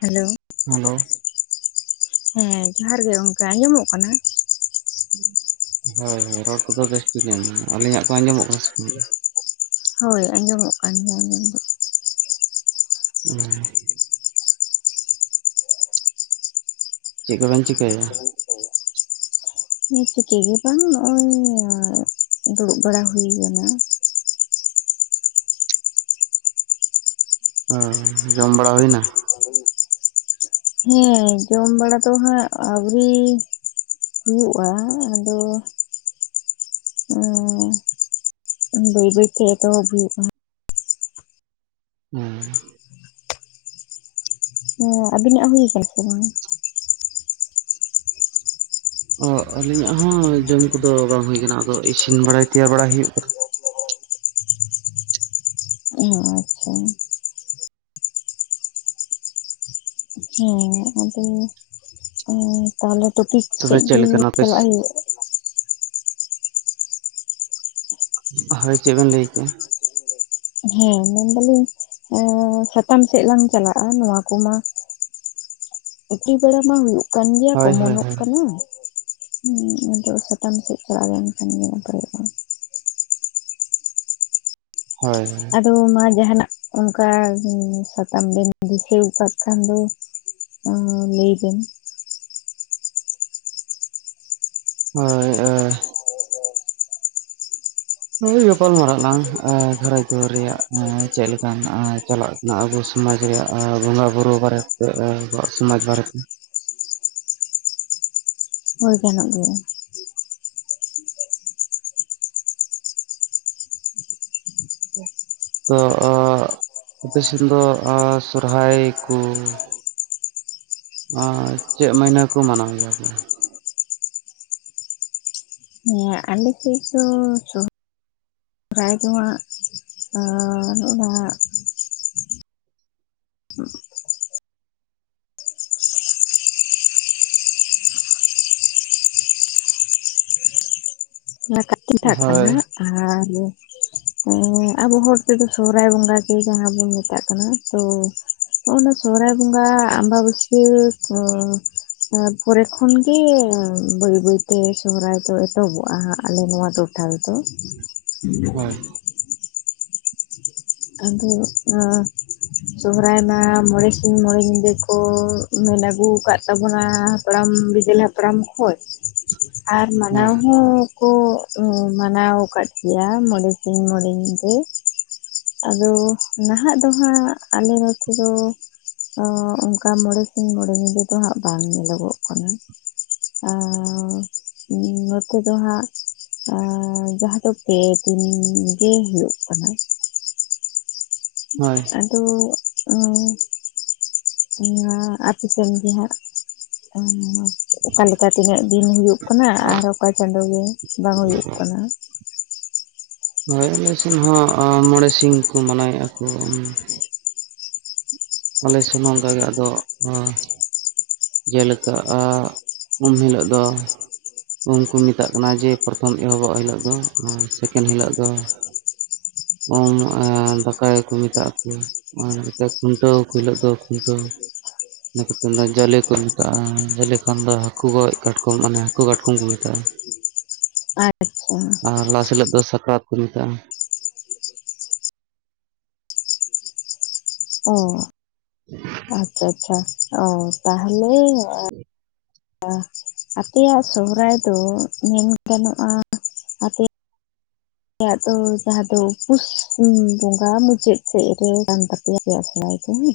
Hello hello ᱦᱮᱸ ᱡᱚᱦᱟᱨ ᱜᱮ ᱜᱚᱝᱠᱮ ᱟᱸᱡᱚᱢᱚᱜ ᱠᱟᱱᱟ? ᱦᱳᱭ ᱦᱳᱭ ᱨᱚᱲ ᱠᱚᱫᱚ ᱵᱮᱥ ᱛᱤᱜᱮ ᱟᱸᱡᱚᱢᱚᱜ ᱟᱹᱞᱤᱧᱟᱜ ᱠᱚ ᱟᱸᱡᱚᱢᱚᱜ ᱠᱟᱱᱟ ᱥᱮ? ᱵᱟᱝ? ᱦᱳᱭ ᱟᱸᱡᱚᱢᱚᱜ ᱠᱟᱱ ᱜᱮᱭᱟ ᱟᱸᱡᱚᱢ ᱫᱚ᱾ ᱦᱩᱸ ᱪᱮᱜ ᱠᱚᱵᱮᱱ ᱪᱤᱠ [unintelligible] [inaudible] ᱪᱤᱠᱟᱹ ᱜᱮ ᱵᱟᱝ ᱱᱚᱜ-ᱚᱭ ᱫᱩᱲᱩᱵ ᱵᱟᱲᱟ ᱦᱩᱭᱠᱟᱱᱟ᱾ ᱚᱸ ᱡᱚᱢ ᱵᱟᱲᱟ ᱦᱩᱭ ᱱᱟ? [unintelligible] ᱦᱮᱸ ᱡᱚᱢ ᱵᱟᱲᱟ ᱫᱚ ᱦᱟᱸᱜ ᱟᱹᱣᱨᱤ ᱦᱩᱭᱩᱜ-ᱟ ᱟᱫᱚ ᱵᱟᱹᱭ ᱵᱟᱹᱭᱛᱮ ᱮᱛᱚᱦᱚᱵ ᱦᱩᱭᱩᱜ ᱠᱟᱱᱟ᱾ ᱚᱸ ᱦᱮᱸ ᱟᱹᱵᱤᱱᱟᱜ ᱦᱩᱭ ᱠᱟᱱᱟ ᱥᱮ ᱵᱟᱝ-ᱟ? ᱚ ᱟᱹᱞᱤᱧᱟᱜ ᱦᱚᱸ ᱡᱚᱢ ᱠᱚᱫᱚ ᱵᱟᱝ ᱦᱩᱭ ᱠᱟᱱᱟ ᱟᱫᱚ ᱤᱥᱤᱱ ᱵᱟᱲᱟᱭ ᱛᱮᱭᱟᱨ ᱵᱟᱲᱟᱭ ᱦᱩᱭᱩᱜ ᱠᱟᱱᱟ᱾ ᱚ ᱟᱪᱪᱷᱟ ᱦᱮᱸ ᱟᱫᱚ ᱛᱟᱦᱞᱮ ᱴᱚᱯᱤᱠ ᱛᱚᱵᱮ ᱥᱮᱫ ᱪᱮᱫ ᱜᱮ ᱞᱮᱠᱟ ᱱᱟᱯᱮᱥ ᱪᱟᱞᱟᱜ ᱦᱩᱭᱩᱜ ᱦᱳᱭ ᱪᱮᱜ ᱵᱤᱱ ᱞᱟᱹᱭ ᱠᱮ-ᱟ? ᱦᱮᱸ ᱢᱮᱱ ᱫᱟᱞᱤᱧ ᱮᱸᱜ ᱥᱟᱛᱟᱢ ᱥᱮᱫ ᱞᱟᱝ ᱪᱟᱞᱟᱜ-ᱟ ᱱᱚᱣᱟ ᱠᱚᱢᱟ ᱩᱴᱤ ᱵᱟᱲᱟ ᱢᱟ ᱦᱩᱭᱩᱜ ᱠᱟᱱ ᱜᱮᱭᱟ ᱦᱳᱭ ᱦᱳᱭ ᱠᱚᱢᱚᱱᱚᱜ ᱦᱳᱭ ᱠᱟᱱᱟ᱾ ᱦᱩᱸ ᱱᱤᱛᱚᱜ ᱥᱟᱛᱟᱢ ᱥᱮᱫ ᱪᱟᱞᱟᱣ ᱞᱮᱱᱠᱷᱟᱱ ᱜᱮ ᱱᱟᱯᱟᱭᱚᱜ-ᱟ᱾ ᱦᱳᱭ᱾ ᱛᱚ ᱱᱚᱣᱟ ᱡᱟᱦᱟᱱᱟᱜ ᱚᱱᱠᱟ ᱥᱟᱛᱟᱢ ᱵᱤᱱ ᱫᱤᱥᱟᱹᱣ ᱟᱠᱟᱫ ᱠᱷᱟᱱ ᱫᱚ ᱚ ᱞᱟᱹᱭ ᱵᱤᱱ᱾ ᱦᱳᱭ ᱟᱨ [unintelligible] ᱦᱳᱭ ᱜᱟᱯᱟᱞ ᱢᱟᱨᱟᱜ ᱟᱞᱟᱝ ᱟᱨ ᱜᱷᱟᱨᱚᱸᱡᱽ ᱠᱚ ᱨᱮᱭᱟᱜ ᱦᱚᱸ ᱪᱮᱫ ᱞᱮᱠᱟ ᱢᱮᱱᱟᱜ-ᱟ ᱪᱟᱞᱟᱜ ᱚᱱᱟ ᱟᱵᱚ ᱥᱚᱢᱟᱡᱽ ᱨᱮᱭᱟᱜ ᱟ ᱵᱚᱸᱜᱟ ᱵᱩᱨᱩ ᱵᱟᱨᱮᱛᱮ ᱟᱵᱚᱣᱟᱜ ᱥᱚᱢᱟᱡᱽ ᱵᱟᱨᱮᱛᱮ᱾ ᱦᱳᱭ ᱜᱟᱱᱚᱜ ᱜᱮᱭᱟ᱾ ᱛᱚ ᱟᱯᱮ ᱥᱮᱱ ᱫᱚ ᱥᱚᱨᱦᱟᱭ ᱠᱩ ᱟ ᱪᱮᱜ ᱢᱟᱦᱤᱱᱟᱹ ᱠᱚ ᱢᱟᱱᱟᱣ ᱜᱮᱭᱟ? ᱦᱮᱸ ᱟᱞᱮᱥᱮᱫ ᱫᱚ ᱥᱚ ᱥᱚᱨᱦᱟᱭ ᱫᱚ ᱦᱟᱸᱜ ᱚ ᱞᱟᱦᱟᱜ [inaudible] ᱦᱳᱭ ᱠᱟᱱᱟ ᱟᱨ ᱮ ᱟᱵᱚ ᱦᱚᱲ ᱛᱮᱫᱚ ᱥᱚᱦᱚᱨᱟᱭ ᱵᱚᱸᱜᱟ ᱜᱮ ᱡᱟᱸᱦᱟ ᱵᱚᱱ ᱢᱮᱛᱟᱜ ᱠᱟᱱᱟ ᱛᱚ, ᱦᱚᱜᱚᱱᱟ ᱥᱚᱦᱚᱨᱟᱭ ᱵᱚᱸᱜᱟ ᱟᱢᱵᱟ ᱵᱟᱹᱥᱭᱟᱹ ᱛᱚ ᱛᱟ ᱯᱚᱨᱮ ᱠᱷᱚᱱᱜᱮ ᱵᱟᱹᱭ ᱵᱟᱹᱭᱛᱮ ᱥᱚᱦᱚᱨᱟᱭ ᱫᱚ ᱮᱛᱚᱦᱚᱵᱚᱜ-ᱟ ᱦᱟᱸᱜ᱾ ᱟᱞᱮ ᱱᱚᱣᱟ ᱴᱚᱴᱷᱟ ᱨᱮᱫᱚ᱾ ᱦᱳᱭ ᱟᱫᱚ [inaudible] ᱥᱚᱦᱚᱨᱟᱭ ᱢᱟ ᱢᱚᱬᱮ ᱥᱤᱧ ᱢᱚᱬᱮ ᱧᱤᱫᱟᱹ ᱠᱚ ᱢᱮᱱ ᱟᱹᱜᱩ ᱣᱟᱠᱟᱜ ᱛᱟᱵᱚᱱᱟ᱾ ᱦᱟᱯᱲᱟᱢ ᱵᱤᱫᱟᱹᱞ ᱦᱟᱯᱲᱟᱢ ᱠᱷᱚᱡ, ᱟᱨ ᱦᱮᱸ ᱢᱟᱱᱟᱣ ᱦᱚᱸ ᱠᱚ ᱢᱟᱱᱟᱣ ᱟᱠᱟᱫ ᱜᱮᱭᱟ ᱢᱚᱬᱮ ᱥᱤᱧ ᱢᱚᱬᱮ ᱧᱤᱫᱟᱹ᱾ ᱟᱫᱚ ᱱᱟᱦᱟᱜ ᱫᱚᱦᱟᱸᱜ ᱟᱞᱮ ᱱᱚᱛᱮ ᱫᱚ ᱚᱻ ᱚᱱᱠᱟ ᱢᱚᱬᱮ ᱥᱤᱧ ᱢᱚᱬᱮ ᱧᱤᱫᱟᱹ ᱫᱚ ᱦᱟᱸᱜ ᱵᱟᱝ ᱧᱮᱞᱚᱜᱚᱜ ᱠᱟᱱᱟ᱾ ᱟᱨ ᱱᱚᱛᱮ ᱫᱚ ᱦᱟᱸᱜ ᱟᱨ ᱡᱟᱦᱟᱸ ᱫᱚ ᱯᱮ ᱫᱤᱱ ᱜᱮ ᱦᱩᱭᱩᱜ ᱠᱟᱱᱟ᱾ ᱦᱳᱭ ᱟᱫᱚ [inaudible] ᱚᱱᱟ ᱟᱯᱮ ᱥᱮᱱ ᱜᱮ ᱦᱟᱸᱜ [inaudible] ᱚᱠᱟᱞᱮᱠᱟ ᱛᱤᱱᱟᱹᱜ ᱫᱤᱱ ᱦᱩᱭᱩᱜ ᱠᱟᱱᱟ ᱟᱨ ᱚᱠᱟ ᱪᱟᱸᱫᱳ ᱜᱮ ᱵᱟᱝ ᱦᱩᱭᱩᱜ ᱠᱟᱱᱟ᱾ ᱦᱳᱭ ᱟᱞᱮ ᱥᱮᱱ ᱦᱚᱸ ᱢᱚᱬᱮ ᱥᱤᱝ ᱠᱚ ᱢᱟᱱᱟᱣᱮᱜ-ᱟ᱾ ᱟᱞᱮ ᱥᱮᱱ ᱦᱚᱸ ᱚᱱᱠᱟᱜᱮ ᱟᱫᱚ ᱦᱟ ᱡᱮᱞᱮᱠᱟ ᱟᱜ, ᱩᱢ ᱦᱤᱞᱟᱹᱜ ᱫᱚ᱾ ᱩᱢ ᱠᱚ ᱢᱮᱛᱟᱜ ᱠᱟᱱᱟ ᱡᱮ ᱯᱨᱚᱛᱷᱚᱢ ᱮᱦᱚᱵᱚᱜ ᱦᱤᱞᱳᱜ ᱫᱚ, ᱥᱮᱠᱮᱱ ᱦᱤᱞᱳᱜ ᱫᱚ ᱩᱢ ᱮᱸ ᱫᱟᱠᱟᱭ ᱠᱚ ᱢᱮᱛᱟᱜ ᱠᱟᱱᱟ᱾ [inaudible] ᱡᱟᱞᱮ ᱠᱚ ᱢᱮᱛᱟᱜ-ᱟ, ᱡᱟᱞᱮ ᱠᱷᱟᱱ ᱫᱚ ᱦᱟᱹᱠᱩ ᱜᱚᱡ ᱠᱟᱴᱠᱚᱢ ᱢᱟᱱᱮ ᱦᱟᱹᱠᱩ ᱠᱟᱴᱠᱚᱢ ᱠᱚ ᱢᱮᱛᱟᱜ-ᱟ᱾ ᱟᱪᱪᱷᱟ᱾ ᱟᱨ ᱞᱟᱥ ᱦᱤᱞᱳᱜ ᱫᱚ ᱥᱟᱠᱨᱟᱛ ᱠᱚ ᱢᱮᱛᱟᱜ-ᱟ᱾ ᱚ᱾ [unintelligible] ᱟᱪᱪᱷᱟ ᱟᱪᱪᱷᱟ ᱚ ᱛᱟᱦᱚᱞᱮ ᱟ ᱟᱯᱮᱭᱟᱜ ᱥᱚᱦᱚᱨᱟᱭ ᱫᱚ ᱢᱮᱱ ᱜᱟᱱᱚᱜ-ᱟ ᱟᱯᱮᱭᱟᱜ [unintelligible] ᱭᱟᱜ ᱫᱚ ᱡᱟᱦᱟᱸ ᱫᱚ ᱯᱩᱥ ᱵᱚᱸᱜᱟ ᱢᱩᱪᱟᱹᱫ ᱥᱮᱡ ᱨᱮ ᱠᱟᱱ ᱛᱟᱯᱮᱭᱟ ᱟᱯᱮᱭᱟᱜ ᱥᱚᱦᱨᱟᱭ ᱫᱚ ᱦᱩᱸ᱾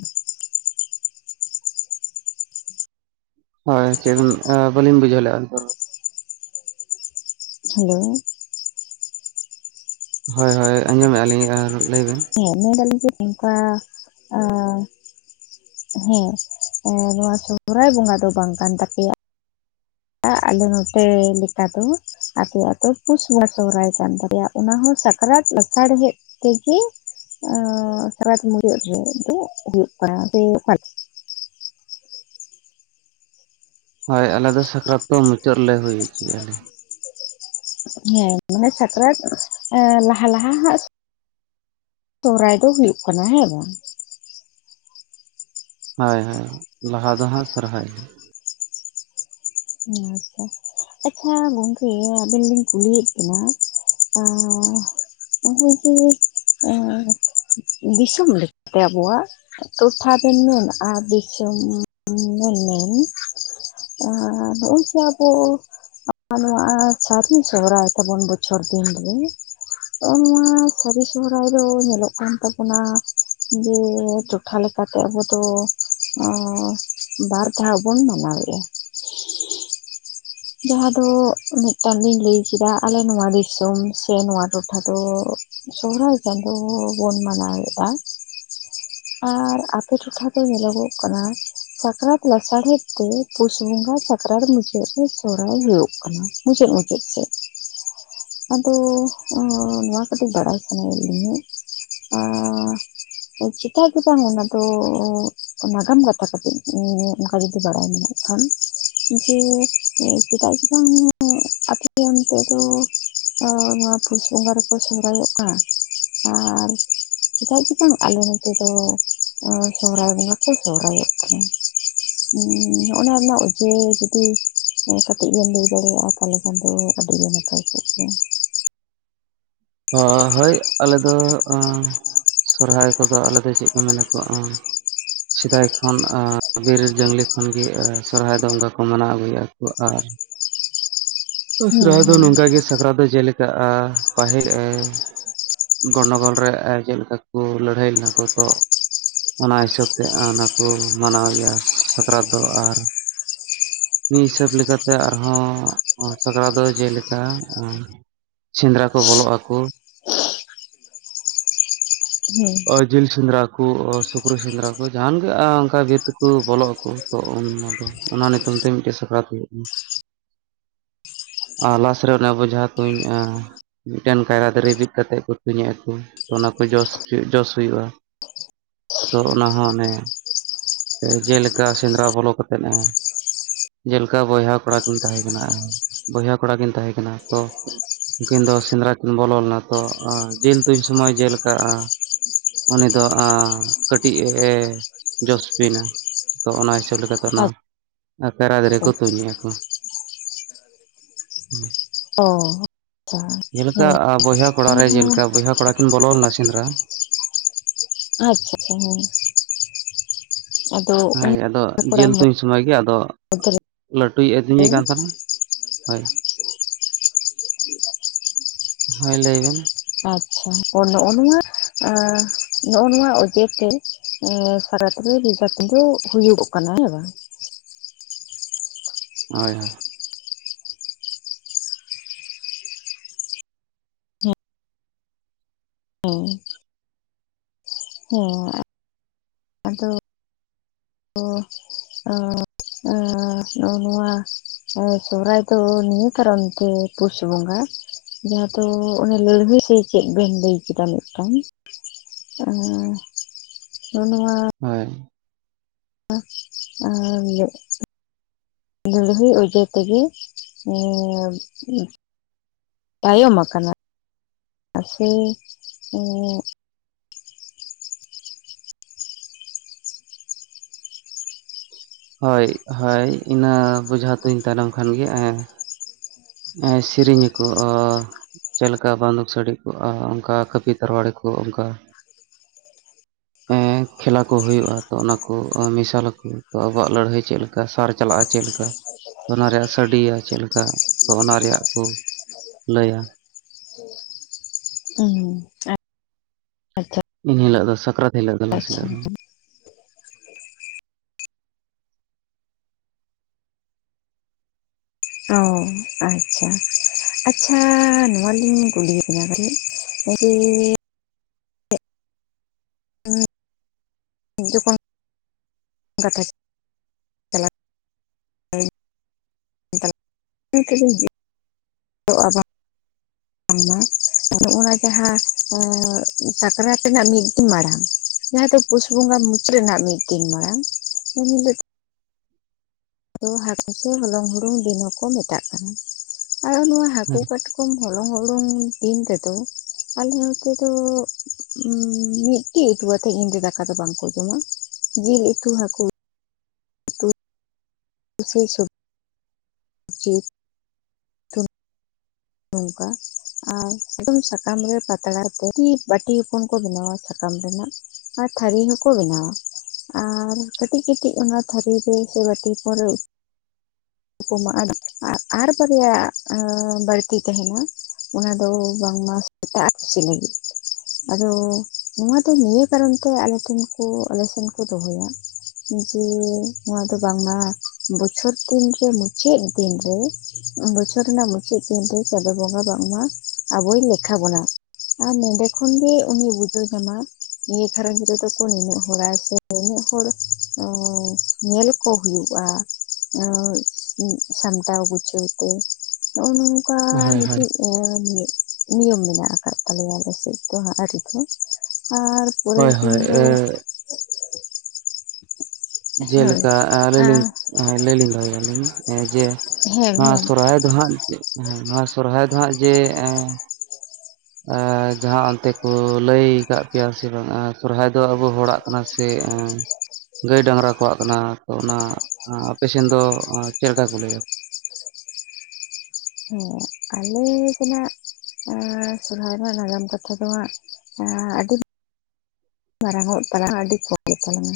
ᱦᱳᱭ ᱪᱮᱫ ᱟᱻ ᱵᱟᱹᱞᱤᱧ ᱵᱩᱡᱷᱟᱹᱣ ᱞᱮᱜᱼᱟ ᱟᱨ ᱢᱤᱫ ᱫᱷᱟ ᱨᱚ ᱦᱮᱞᱳ ᱦᱳᱭ ᱦᱳᱭ ᱟᱸᱡᱚᱢᱮᱜᱼᱟ ᱞᱤᱧ ᱟᱨ ᱞᱟᱹᱭ ᱵᱮᱱ᱾ ᱦᱮᱸ ᱢᱮᱱ ᱫᱟᱞᱤᱧ ᱡᱮ ᱱᱚᱝᱠᱟ ᱟᱻ ᱦᱮᱸ ᱮᱸ ᱱᱚᱣᱟ ᱥᱚᱦᱨᱟᱭ ᱵᱚᱸᱜᱟ ᱫᱚ ᱵᱟᱝ ᱠᱟᱱ ᱛᱟᱯᱮᱭᱟ᱾ ᱟᱞᱮ ᱱᱚᱛᱮ ᱞᱮᱠᱟ ᱫᱚ᱾ ᱟᱯᱮᱭᱟᱜ ᱫᱚ ᱯᱩᱥ ᱵᱚᱸᱜᱟ ᱥᱚᱦᱨᱟᱭ ᱠᱟᱱ ᱛᱟᱯᱮᱭᱟ ᱚᱱᱟᱦᱚᱸ ᱥᱟᱠᱨᱟᱛ ᱞᱟᱥᱟᱲᱦᱮᱫᱼᱼ ᱛᱮᱜᱮ ᱟᱸᱻ ᱥᱟᱠᱨᱟᱛ ᱢᱩᱪᱟᱹᱫ ᱨᱮ ᱫᱚ ᱦᱩᱭᱩᱜ ᱠᱟᱱᱟ ᱥᱮ ᱚᱠᱟ ᱦᱳᱭ ᱟᱞᱮ ᱫᱚ ᱥᱟᱠᱨᱟᱛ ᱫᱚ ᱢᱩᱪᱟᱹᱫ ᱨᱮᱞᱮ ᱦᱩᱭ ᱦᱚᱪᱚᱭ ᱟᱞᱮ᱾ ᱦᱮᱸ ᱢᱟᱱᱮ ᱥᱟᱠᱨᱟᱛ ᱮᱸ ᱞᱟᱦᱟ ᱞᱟᱦᱟ ᱦᱟᱸᱜᱼᱼ ᱛᱚᱦᱨᱟᱭ ᱫᱚ ᱦᱩᱭᱩᱜ ᱠᱟᱱᱟ ᱦᱮᱸ ᱵᱟᱝ? ᱦᱳᱭ ᱦᱳᱭ ᱞᱟᱦᱟ ᱫᱚ ᱦᱟᱸᱜ ᱥᱚᱨᱦᱟᱭ ᱾ ᱩᱸ ᱟᱪᱪᱷᱟ ᱟᱪᱪᱷᱟ ᱜᱚᱝᱠᱮ ᱟᱵᱮᱱ ᱞᱤᱧ ᱠᱩᱞᱤᱭᱮᱜ ᱵᱮᱱᱟ᱾ ᱟᱻ ᱳᱦᱳᱭ ᱠᱮ ᱚᱸᱻ ᱫᱤᱥᱚᱢ ᱞᱮᱠᱛᱮ ᱟᱵᱚᱣᱟᱜᱼᱼ ᱴᱚᱴᱷᱟ ᱵᱮᱱ ᱢᱮᱱ ᱟᱨ ᱫᱤᱥᱚᱢ ᱢᱮᱱ ᱢᱮᱱ᱾ ᱟᱨᱻ ᱱᱚᱜᱼᱚᱭ ᱡᱮ ᱟᱵᱚ ᱟᱨ ᱱᱚᱣᱟᱻ ᱥᱟᱹᱨᱤ ᱥᱚᱦᱨᱟᱭ ᱛᱟᱵᱚᱱ ᱵᱚᱪᱷᱚᱨ ᱫᱤᱱᱨᱮ᱾ ᱦᱚᱸᱜᱼᱚ ᱱᱚᱣᱟ ᱥᱟᱹᱨᱤ ᱥᱚᱦᱨᱟᱭ ᱫᱚ ᱧᱮᱞᱚᱜ ᱠᱟᱱ ᱛᱟᱵᱳᱱᱟ ᱡᱮ ᱴᱚᱴᱷᱟ ᱞᱮᱠᱟᱛᱮ ᱟᱵᱚ ᱫᱚᱼᱼ ᱚᱻ ᱵᱟᱨ ᱫᱷᱟᱣ ᱵᱚᱱ ᱢᱟᱱᱟᱣᱮᱜᱼᱟ᱾ ᱡᱟᱦᱟᱸ ᱫᱚ ᱢᱤᱫᱴᱟᱝ ᱱᱤᱧ ᱞᱟᱹᱭ ᱠᱮᱫᱟ ᱟᱞᱮ ᱱᱚᱣᱟ ᱫᱤᱥᱚᱢ ᱥᱮ ᱱᱚᱣᱟ ᱴᱚᱴᱷᱟ ᱫᱚᱻᱼᱼ ᱥᱚᱦᱨᱟᱭ ᱪᱟᱸᱫᱳ ᱵᱚᱱ ᱢᱟᱱᱟᱣᱮᱜᱼᱟ᱾ ᱟᱨ ᱟᱯᱮ ᱴᱚᱴᱷᱟ ᱫᱚ ᱧᱮᱞᱚᱜᱚᱜ ᱠᱟᱱᱟ ᱥᱟᱠᱨᱟᱛ ᱞᱟᱥᱟᱲᱦᱮᱫ ᱛᱮ᱾ ᱯᱩᱥ ᱵᱚᱸᱜᱟ ᱥᱟᱠᱨᱟᱛ ᱢᱩᱪᱟᱹᱫ ᱨᱮ ᱥᱚᱦᱨᱟᱭ ᱦᱩᱭᱩᱜ ᱠᱟᱱᱟ ᱢᱩᱪᱟᱹᱫ ᱢᱩᱪᱟᱹᱫ ᱥᱮᱡ᱾ ᱟᱫᱚ ᱚᱻ ᱱᱚᱣᱟ ᱠᱟᱹᱴᱤᱡ ᱵᱟᱲᱟᱭ ᱥᱟᱱᱟᱭᱮᱜ ᱞᱤᱧᱟᱹᱼᱼ ᱟᱸᱻ ᱟ ᱪᱮᱫᱼᱼ ᱡᱟ ᱠᱮᱛᱟ ᱟᱸᱜᱚᱱ ᱚᱱᱟ ᱫᱚᱻ ᱱᱟᱜᱟᱢ ᱠᱟᱛᱷᱟ ᱠᱟᱛᱮ ᱚᱱᱠᱟ ᱡᱩᱫᱤ ᱵᱟᱲᱟᱭ ᱢᱮᱱᱟᱜ ᱠᱷᱟᱱ ᱡᱮ ᱪᱮᱫᱟᱜ ᱥᱮ ᱵᱟᱝ ᱟᱯᱮ ᱚᱱᱛᱮ ᱫᱚᱼᱼ ᱚ ᱱᱚᱣᱟ ᱯᱩᱥ ᱵᱚᱸᱜᱟ ᱨᱮᱠᱚ ᱥᱚᱦᱨᱟᱭᱚᱜᱼᱟ ᱟᱨᱻᱼᱼ ᱪᱮᱫᱟᱜ ᱥᱮ ᱵᱟᱝ ᱟᱞᱮ ᱱᱚᱛᱮ ᱫᱚ ᱚ ᱥᱚᱦᱨᱟᱭ ᱵᱚᱸᱜᱟ ᱠᱚ ᱥᱚᱦᱨᱟᱭᱚᱜ ᱠᱟᱱᱟ᱾ ᱩᱸ ᱚᱱᱟ ᱨᱮᱱᱟᱜ ᱚᱡᱮ ᱡᱩᱫᱤ ᱠᱟᱹᱴᱤᱡ ᱵᱮᱱ ᱞᱟᱹᱭ ᱫᱟᱲᱮᱭᱟᱜᱼᱟ ᱛᱟᱦᱞᱮ ᱠᱷᱟᱱ ᱫᱚ ᱟᱹᱰᱤᱜᱮ ᱱᱟᱯᱟᱭ ᱠᱚᱜ ᱠᱮᱭᱟ᱾ ᱚᱻ ᱦᱚᱭ ᱟᱞᱮ ᱫᱚ ᱚᱸᱻ ᱥᱚᱦᱟᱨᱭ ᱠᱚᱫᱚ ᱟᱞᱮ ᱫᱚ ᱪᱮᱜ ᱠᱚ ᱢᱮᱱᱟᱠᱚ ᱚᱸ ᱥᱮᱫᱟᱭ ᱠᱷᱚᱱ ᱚᱸ ᱵᱤᱨ ᱡᱟᱝᱞᱤ ᱠᱷᱚᱱᱜᱮ ᱥᱚᱨᱦᱟᱭ ᱫᱚ ᱚᱱᱠᱟ ᱠᱚ ᱢᱟᱱᱟᱣ ᱟᱹᱜᱩᱭᱮᱜᱼᱟ ᱠᱚ ᱟᱨ ᱦᱩᱸ ᱥᱚᱦᱨᱟᱭ ᱫᱚ ᱦᱩᱸ ᱱᱚᱝᱠᱟ ᱜᱮ ᱥᱟᱠᱨᱟᱛ ᱡᱮᱞᱮᱠᱟᱜᱼᱟ ᱛᱟᱦᱮᱸᱜ ᱮᱭ ᱜᱚᱱᱚᱜᱚᱞ ᱨᱮ ᱪᱮᱫ ᱞᱮᱠᱟ ᱠᱩ ᱞᱟᱹᱲᱦᱟᱹᱭ ᱞᱮᱱᱟ ᱠᱚ ᱛᱚ ᱚᱱᱟ ᱦᱤᱥᱟᱹᱵ ᱛᱮ ᱚᱱᱟ ᱠᱚ ᱢᱟᱱᱟᱣᱮᱭᱟ ᱥᱟᱠᱨᱟᱛ ᱫᱚ ᱟᱨ ᱢᱤᱫ ᱦᱤᱥᱟᱹᱵᱽ ᱞᱮᱠᱟᱛᱮ ᱟᱨᱦᱚᱸ ᱥᱟᱠᱨᱟᱛ ᱫᱚ ᱡᱮᱞᱮᱠᱟ ᱮᱸ ᱥᱮᱸᱫᱽᱨᱟ ᱠᱚ ᱵᱚᱞᱚᱜ ᱟᱠᱚ᱾ [unintelligible] ᱦᱩᱸ ᱚ ᱡᱤᱞ ᱥᱮᱸᱫᱽᱨᱟ ᱠᱩ ᱥᱩᱠᱨᱤ ᱥᱮᱸᱫᱽᱨᱟ ᱠᱚ ᱡᱟᱦᱟᱱ ᱜᱮ ᱟᱸ ᱚᱱᱠᱟ ᱵᱤᱨ ᱛᱮᱠᱚ ᱵᱚᱞᱚᱜ ᱟᱠᱚ ᱛᱚ ᱩᱱ ᱫᱚ ᱚᱱᱟ ᱧᱩᱛᱩᱢ ᱛᱮ ᱢᱤᱫᱴᱮᱱ ᱥᱟᱠᱨᱟᱛ ᱦᱩᱭᱩᱜ ᱠᱟᱱᱟ᱾ ᱟᱨ ᱞᱟᱥ ᱨᱮ ᱚᱱᱟ ᱵᱡᱷᱟ ᱛᱩᱧ ᱟ ᱢᱤᱫᱴᱮᱱ ᱠᱟᱭᱨᱟ ᱫᱟᱨᱮ ᱵᱤᱫ ᱠᱟᱛᱮᱜ ᱠᱚ ᱛᱩᱧᱮᱫ ᱟᱠ ᱠᱚ ᱚᱱᱟ ᱠᱚ ᱡᱚᱥ ᱡᱚᱥ ᱦᱩᱭᱩᱜ-ᱟ᱾ ᱛᱚ ᱚᱱᱟ ᱦᱚᱸ ᱚᱱᱮ, ᱡᱮᱞᱮᱠᱟ ᱥᱮᱸᱫᱽᱨᱟ ᱵᱚᱞᱚ ᱠᱟᱛᱮᱫ ᱦᱚᱺ ᱡᱮᱞᱮᱠᱟ ᱵᱚᱭᱦᱟ ᱠᱚᱲᱟ ᱠᱤᱱ ᱛᱟᱦᱮᱸ ᱠᱟᱱᱟ, ᱵᱚᱭᱦᱟ ᱠᱚᱲᱟ ᱠᱤᱱ ᱛᱟᱦᱮᱸ ᱠᱟᱱᱟ ᱛᱚ᱾ ᱩᱱᱠᱤᱱ ᱫᱚ ᱥᱮᱸᱫᱽᱨᱟ ᱠᱤᱱ ᱵᱚᱞᱚ ᱞᱮᱱᱟ ᱛᱚ, ᱡᱤᱞ ᱛᱩᱱ ᱥᱚᱢᱚᱭ ᱡᱮ ᱞᱮᱠᱟ ᱟ ᱩᱱᱤ ᱫᱚ ᱟ ᱠᱟᱹᱴᱤᱡ ᱮ ᱡᱚᱥ ᱵᱤᱱᱟ᱾ ᱛᱚ ᱚᱱᱟ ᱦᱤᱥᱟᱹᱵᱽ ᱞᱮᱠᱟᱛᱮ ᱚᱱᱟ᱾ ᱠᱨᱟᱫᱽ ᱨᱮ ᱟᱪᱪᱷᱟ ᱠᱚ ᱛᱩᱧᱮᱜ-ᱟ ᱠᱚ᱾ ᱚ᱾ ᱟᱪᱪᱷᱟ ᱡᱮᱞᱮᱠᱟ ᱦᱮᱸ ᱟ ᱵᱚᱭᱦᱟ ᱠᱚᱲᱟ ᱨᱮ ᱦᱮᱸ ᱡᱮᱞᱮᱠᱟ ᱵᱚᱭᱦᱟ ᱠᱚᱲᱟ ᱠᱤᱱ ᱵᱚᱞᱚ ᱞᱮᱱᱟ ᱥᱮᱸᱫᱽᱨᱟ᱾ ᱟᱪᱪᱷᱟ ᱟᱪᱪᱷᱟ ᱦᱮᱸ᱾ ᱟᱫᱚ ᱦᱳᱭ ᱟᱫᱚ ᱡᱤᱞ ᱦᱟᱯᱲᱟᱢ ᱛᱩᱧ ᱥᱚᱢᱚᱭ ᱜᱮ ᱟᱫᱚ᱾ ᱢᱩᱫᱽᱨᱮ ᱞᱟᱹᱴᱩᱭ ᱟᱹᱛᱤᱧᱮ ᱠᱟᱱ ᱛᱟᱦᱮᱸᱱᱟ, ᱦᱳᱭ᱾ [inaudible] ᱦᱳᱭ ᱞᱟᱹᱭ ᱵᱤᱱ᱾ ᱟᱪᱪᱷᱟ ᱱᱚᱜ-ᱚ ᱱᱚᱣᱟ, ᱱᱚᱜ ᱱᱚᱣᱟ ᱚᱡᱮᱛᱮ᱾ [unintelligible] ᱫᱚ ᱦᱩᱭᱩᱜᱚᱜ ᱠᱟᱱᱟ ᱦᱮᱸ ᱵᱟᱝ᱾ ᱦᱳᱭ ᱦᱳᱭ᱾ ᱦᱮᱸ᱾ ᱦᱮᱸ ᱟᱫᱚ᱾ ᱛᱚ-ᱚ-ᱚ-ᱱᱚᱜ-ᱚ ᱱᱚᱣᱟ᱾ ᱦᱮᱸ ᱥᱚᱦᱨᱟᱭ ᱫᱚ ᱱᱤᱭᱟᱹ ᱠᱟᱨᱚᱱᱛᱮ ᱯᱩᱥ ᱵᱚᱸᱜᱟ᱾ ᱡᱟᱦᱟᱸ ᱫᱚ ᱚᱱᱮ ᱞᱟᱹᱲᱦᱟᱹᱭ ᱥᱮ ᱪᱮᱫ ᱵᱤᱱ ᱞᱟᱹᱭ ᱠᱮᱫᱟ ᱢᱤᱫᱴᱟᱝ᱾ ᱚ ᱱᱚᱜ-ᱚ ᱱᱚᱣᱟ᱾ ᱦᱳᱭ᱾ [unintelligible] ᱟᱨᱻ᱾ ᱞᱟᱹᱲᱦᱟᱹᱭ ᱚᱡᱮ ᱛᱮᱜᱮ᱾ ᱛᱟᱭᱚᱢ ᱟᱠᱟᱱᱟ, ᱥᱮ‌ ᱦᱮᱸ ᱦᱳᱭ ᱦᱳᱭ ᱤᱱᱟᱹ ᱵᱩᱡᱷᱟ ᱛᱩᱧ ᱛᱟᱭᱱᱚᱢ ᱠᱷᱟᱱ ᱜᱮ ᱮ ᱮᱸ ᱥᱤᱨᱤᱧᱟ ᱠᱚ ᱚᱻ᱾ ᱪᱮᱫ ᱞᱮᱠᱟ ᱵᱟᱱᱫᱩᱠ ᱥᱟᱰᱮ ᱠᱚᱜ-ᱟ, ᱚᱱᱠᱟ ᱠᱟᱹᱯᱤ ᱛᱟᱨᱣᱟᱲᱤ ᱠᱚ ᱚᱱᱠᱟ᱾ ᱮᱸᱻ ᱠᱷᱮᱞᱟ ᱠᱚ ᱦᱩᱭᱩᱜ-ᱟ ᱛᱚ, ᱚᱱᱟᱠᱚ ᱢᱮᱥᱟᱞ ᱟᱠᱚ ᱟᱵᱩᱣᱟᱜ ᱞᱟᱹᱲᱦᱟᱹᱭ ᱪᱮᱫ ᱠᱮ ᱚᱱᱠᱟ ᱥᱟᱨ ᱪᱟᱞᱟᱜ-ᱟ ᱪᱮᱫ ᱞᱮᱠᱟ, ᱚᱱᱟ ᱨᱮᱭᱟᱜ ᱥᱟᱰᱮᱤᱭᱟ ᱪᱮᱫ ᱞᱮᱠᱟ? ᱛᱚ ᱚᱱᱟ ᱨᱮᱭᱟᱜ ᱠᱚ ᱞᱟᱹᱭᱟ᱾ ᱦᱩᱸ᱾ ᱤᱱ ᱦᱤᱞᱳᱜ ᱫᱚ ᱥᱟᱠᱨᱟᱛ ᱦᱤᱞᱳᱜ ᱫᱚ ᱞᱟᱥ ᱟᱪᱪᱷᱟ ᱦᱤᱞᱳᱜ ᱫᱚ᱾ ᱚ ᱟᱪᱪᱷᱟ᱾ ᱟᱪᱪᱷᱟ ᱱᱚᱣᱟᱞᱤᱧ ᱠᱩᱞᱤᱭᱮᱫ ᱢᱤᱭᱟ ᱠᱟᱹᱴᱤᱡ [unintelligible] [inaudible] ᱡᱚᱠᱷᱚᱱ᱾ ᱜᱟᱰᱟ᱾ [unintelligible] [unintelligible] ᱵᱟᱝᱢᱟ, ᱱᱚᱜ-ᱱᱟ ᱡᱟᱦᱟᱸ ᱥᱟᱠᱨᱟᱛ ᱨᱮᱱᱟᱜ ᱢᱤᱫ ᱫᱤᱱ ᱢᱟᱲᱟᱝ᱾ ᱡᱟᱦᱟᱸ ᱫᱚ ᱯᱩᱥ ᱵᱚᱸᱜᱟ ᱢᱩᱪᱟᱹᱫ ᱨᱮᱱᱟᱜ ᱢᱤᱫ ᱫᱤᱱ ᱢᱟᱲᱟᱝ, ᱩᱱ ᱦᱤᱞᱳᱜ ᱫᱚ ᱦᱟᱹᱠᱩ ᱠᱚ ᱦᱚᱞᱚᱝ ᱦᱩᱲᱩᱝ ᱫᱤᱱ ᱦᱚᱸ ᱠᱚ ᱢᱮᱛᱟᱜ ᱠᱟᱱᱟ ᱟᱨ ᱱᱚᱶᱟ ᱦᱟᱹᱠᱩ ᱠᱟᱴ ᱠᱚᱢ ᱦᱚᱞᱚᱝ ᱦᱩᱲᱩᱝ ᱫᱤᱱ ᱨᱮᱫᱚ, ᱟᱞᱮ ᱱᱚᱛᱮ ᱫᱚ ᱢᱤᱫᱴᱤᱡ ᱩᱛᱩ ᱟᱛᱮ ᱤᱱᱨᱮ ᱫᱟᱠᱟ ᱫᱚ ᱵᱟᱝᱠᱚ ᱡᱚᱢᱟ᱾ ᱡᱤᱞ ᱩᱛᱩ ᱦᱟᱹᱠᱩ ᱩᱥᱩᱭ ᱥᱚᱵᱽ ᱪᱟᱹᱛ ᱱᱚᱝᱠᱟ ᱟᱨ [unintelligible] ᱫᱚᱢ ᱱᱚᱝᱠᱟ ᱟᱨ ᱥᱟᱠᱟᱢ ᱨᱮ ᱯᱟᱛᱲᱟ ᱛᱮ [inaudible] ᱵᱟᱹᱴᱤ ᱦᱚᱯᱚᱱ ᱠᱚ ᱵᱮᱱᱟᱣᱟ ᱥᱟᱠᱟᱢ ᱨᱮᱱᱟᱜ᱾ ᱟᱨ ᱛᱷᱟᱨᱤ ᱦᱚᱸᱠᱚ ᱵᱮᱱᱟᱣᱟ᱾ ᱟᱨ ᱠᱟᱹᱴᱤᱡ ᱠᱟᱹᱴᱤᱡ ᱚᱱᱟ ᱛᱷᱟᱹᱨᱤ ᱨᱮ ᱥᱮ ᱵᱟᱹᱴᱤ ᱦᱚᱯᱚᱱ ᱨᱮ ᱠᱩᱢᱟᱜ-ᱟ ᱟ ᱟᱨ ᱵᱟᱨᱭᱟ ᱟ ᱵᱟᱹᱲ ᱛᱤ ᱛᱟᱦᱮᱱᱟ ᱚᱱᱟ ᱫᱚ ᱵᱟᱝᱢᱟ ᱥᱮᱛᱟ ᱟᱨ ᱯᱩᱥᱤ ᱞᱟᱹᱜᱤᱫ᱾ ᱟᱫᱚ ᱱᱚᱣᱟ ᱫᱚ ᱱᱤᱭᱟᱹ ᱠᱟᱨᱚᱱᱛᱮ ᱟᱞᱮ ᱴᱷᱮᱱ ᱠᱚ ᱟᱞᱮ ᱥᱮᱱ ᱠᱚ ᱫᱚᱦᱚᱭᱟ, ᱡᱮ ᱱᱚᱣᱟ ᱫᱚ ᱵᱟᱝᱢᱟ ᱵᱚᱪᱷᱚᱨ ᱫᱤᱱᱨᱮ ᱢᱩᱪᱟᱹᱫ ᱫᱤᱱᱨᱮ, ᱵᱚᱪᱷᱚᱨ ᱨᱮᱱᱟᱜ ᱢᱩᱪᱟᱹᱫ ᱫᱤᱱᱨᱮ ᱪᱟᱸᱫᱳ ᱵᱚᱸᱜᱟ ᱵᱟᱝᱢᱟ ᱟᱵᱚᱭ ᱞᱮᱠᱷᱟ ᱵᱚᱱᱟ᱾ ᱟᱨ ᱱᱚᱸᱰᱮ ᱠᱷᱚᱱᱜᱮ ᱩᱱᱤᱭ ᱵᱩᱡᱷᱟᱹᱣ ᱧᱟᱢᱟ, ᱱᱤᱭᱟᱹ ᱜᱷᱟᱨᱚᱸᱡᱽ ᱨᱮᱫᱚ ᱠᱚ ᱱᱤᱱᱟᱹᱜ ᱦᱚᱲᱟ ᱥᱮ ᱱᱤᱱᱟᱹᱜ ᱦᱚᱲ ᱩᱸ ᱧᱮᱞ ᱠᱚ ᱦᱩᱭᱩᱜᱼᱟ᱾ ᱟᱹ ᱥᱟᱢᱴᱟᱣ ᱜᱩᱪᱷᱟᱹᱣᱛᱮ ᱱᱚᱜᱼᱚ ᱱᱚᱝᱠᱟ ᱦᱳᱭ ᱦᱳᱭ ᱢᱤᱫᱴᱮᱡ, ᱤᱭᱟᱹ ᱢᱤᱫ ᱱᱤᱭᱚᱢ ᱢᱮᱱᱟᱜ ᱟᱠᱟᱫ ᱛᱟᱞᱮᱭᱟ ᱟᱞᱮᱥᱮᱫ ᱫᱚ ᱦᱟᱸᱜ ᱟᱹᱨᱤ ᱠᱚ ᱟᱨ ᱯᱚᱨᱮᱨ ᱦᱳᱭ ᱫᱤᱱ ᱦᱳᱭ ᱫᱚ, ᱦᱳᱭ ᱡᱮᱞᱮᱠᱟ ᱮ ᱟᱹᱞᱤᱧ ᱦᱮᱸ ᱞᱤᱧ ᱟᱹᱞᱤᱧ ᱞᱤᱧ ᱫᱚᱦᱚᱭᱟᱹᱞᱤᱧ ᱮᱸ ᱡᱮ ᱦᱮᱸ ᱱᱚᱣᱟ ᱥᱚᱨᱦᱟᱭ ᱫᱚ ᱦᱟᱸᱜ ᱱᱚᱣᱟ ᱥᱚᱨᱦᱟᱭ ᱫᱚ ᱦᱟᱸᱜ ᱡᱮ ᱡᱟᱦᱟᱸ ᱚᱱᱛᱮ ᱠᱚ ᱞᱟᱹᱭ ᱠᱟᱜ ᱯᱮᱭᱟ ᱥᱮ ᱵᱟᱝ ᱮᱸ ᱥᱚᱨᱦᱟᱭ ᱟᱵᱚ ᱦᱚᱲᱟᱜ ᱠᱟᱱᱟ ᱥᱮ ᱮᱸ ᱜᱟᱹᱭ ᱰᱟᱝᱨᱟ ᱠᱚᱣᱟᱜ ᱠᱟᱱᱟ ᱛᱚ ᱚᱱᱟ ᱟᱯᱮᱥᱮᱱ ᱫᱚ ᱚᱸ ᱪᱮᱫ ᱞᱮᱠᱟ ᱠᱚ ᱞᱟᱹᱭᱟ? ᱦᱮᱸ ᱟᱞᱮ ᱥᱮᱱᱟᱜ, ᱟᱸ ᱥᱚᱨᱦᱟᱭ ᱨᱮᱱᱟᱜ ᱱᱟᱜᱟᱢ ᱠᱟᱛᱷᱟ ᱫᱚ ᱦᱟᱸᱜ ᱟᱸ ᱟᱹᱰᱤ ᱢᱟᱨᱟᱝᱚᱜ ᱛᱟᱞᱟᱝᱟ ᱟᱹᱰᱤ ᱠᱚᱢ ᱜᱮ ᱛᱟᱞᱟᱝᱟ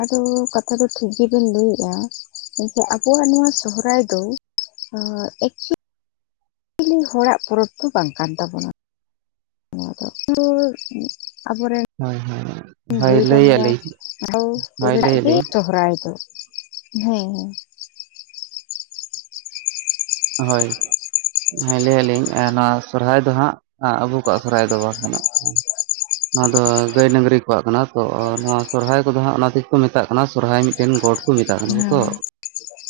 ᱟᱫᱚ ᱠᱟᱛᱷᱟ ᱫᱚ ᱴᱷᱤᱠ ᱜᱤᱵᱤᱱ ᱞᱟᱹᱭᱮᱜᱼᱟ᱾ ᱮᱭᱥᱮ ᱟᱵᱩᱣᱟᱜ ᱱᱚᱣᱟ ᱥᱚᱦᱨᱟᱭ ᱫᱚ ᱟ ᱮᱠ ᱞᱤ ᱦᱚᱲᱟᱜ ᱯᱚᱨᱚᱵᱽ ᱫᱚ ᱵᱟᱝ ᱠᱟᱱ ᱛᱟᱵᱚᱱᱟ᱾ [inaudible] [inaudible] ᱟᱵᱚᱨᱮᱱ, ᱦᱳᱭ ᱦᱳᱭ ᱦᱳᱭ ᱜᱟᱹᱭ ᱰᱟᱝᱨᱟ ᱞᱟᱹᱭᱟᱞᱤᱧ [unintelligible] ᱦᱳᱭ ᱨᱮᱱᱟᱜ ᱜᱮ ᱞᱟᱹᱭᱟᱞᱤᱧ ᱥᱚᱦᱨᱟᱭ ᱫᱚ᱾ ᱦᱮᱸ ᱦᱮᱸ᱾ ᱦᱳᱭ᱾ ᱦᱮᱸ ᱞᱟᱹᱭᱟᱞᱤᱧ ᱱᱚᱣᱟ ᱥᱚᱨᱦᱟᱭ ᱫᱚ ᱦᱟᱸᱜ ᱟᱵᱚ ᱠᱚᱣᱟᱜ ᱥᱚᱨᱦᱟᱭ ᱫᱚ ᱵᱟᱝ ᱠᱟᱱᱟ᱾ ᱱᱚᱣᱟ ᱫᱚ ᱜᱟᱹᱭ ᱰᱟᱹᱝᱨᱤ ᱠᱚᱣᱟᱜ ᱠᱟᱱᱟ ᱛᱚ ᱱᱚᱣᱟ ᱥᱚᱨᱦᱟᱭ ᱠᱚᱫᱚ ᱦᱟᱸᱜ ᱚᱱᱟ ᱛᱮᱜᱮ ᱠᱚ ᱢᱮᱛᱟᱜ ᱠᱟᱱᱟ ᱥᱚᱨᱦᱟᱭ ᱢᱤᱫᱴᱮᱱ ᱜᱚᱴ ᱠᱚ ᱢᱮᱛᱟᱜ ᱠᱟᱱᱟ ᱠᱚ ᱛᱚ᱾ ᱦᱮᱸ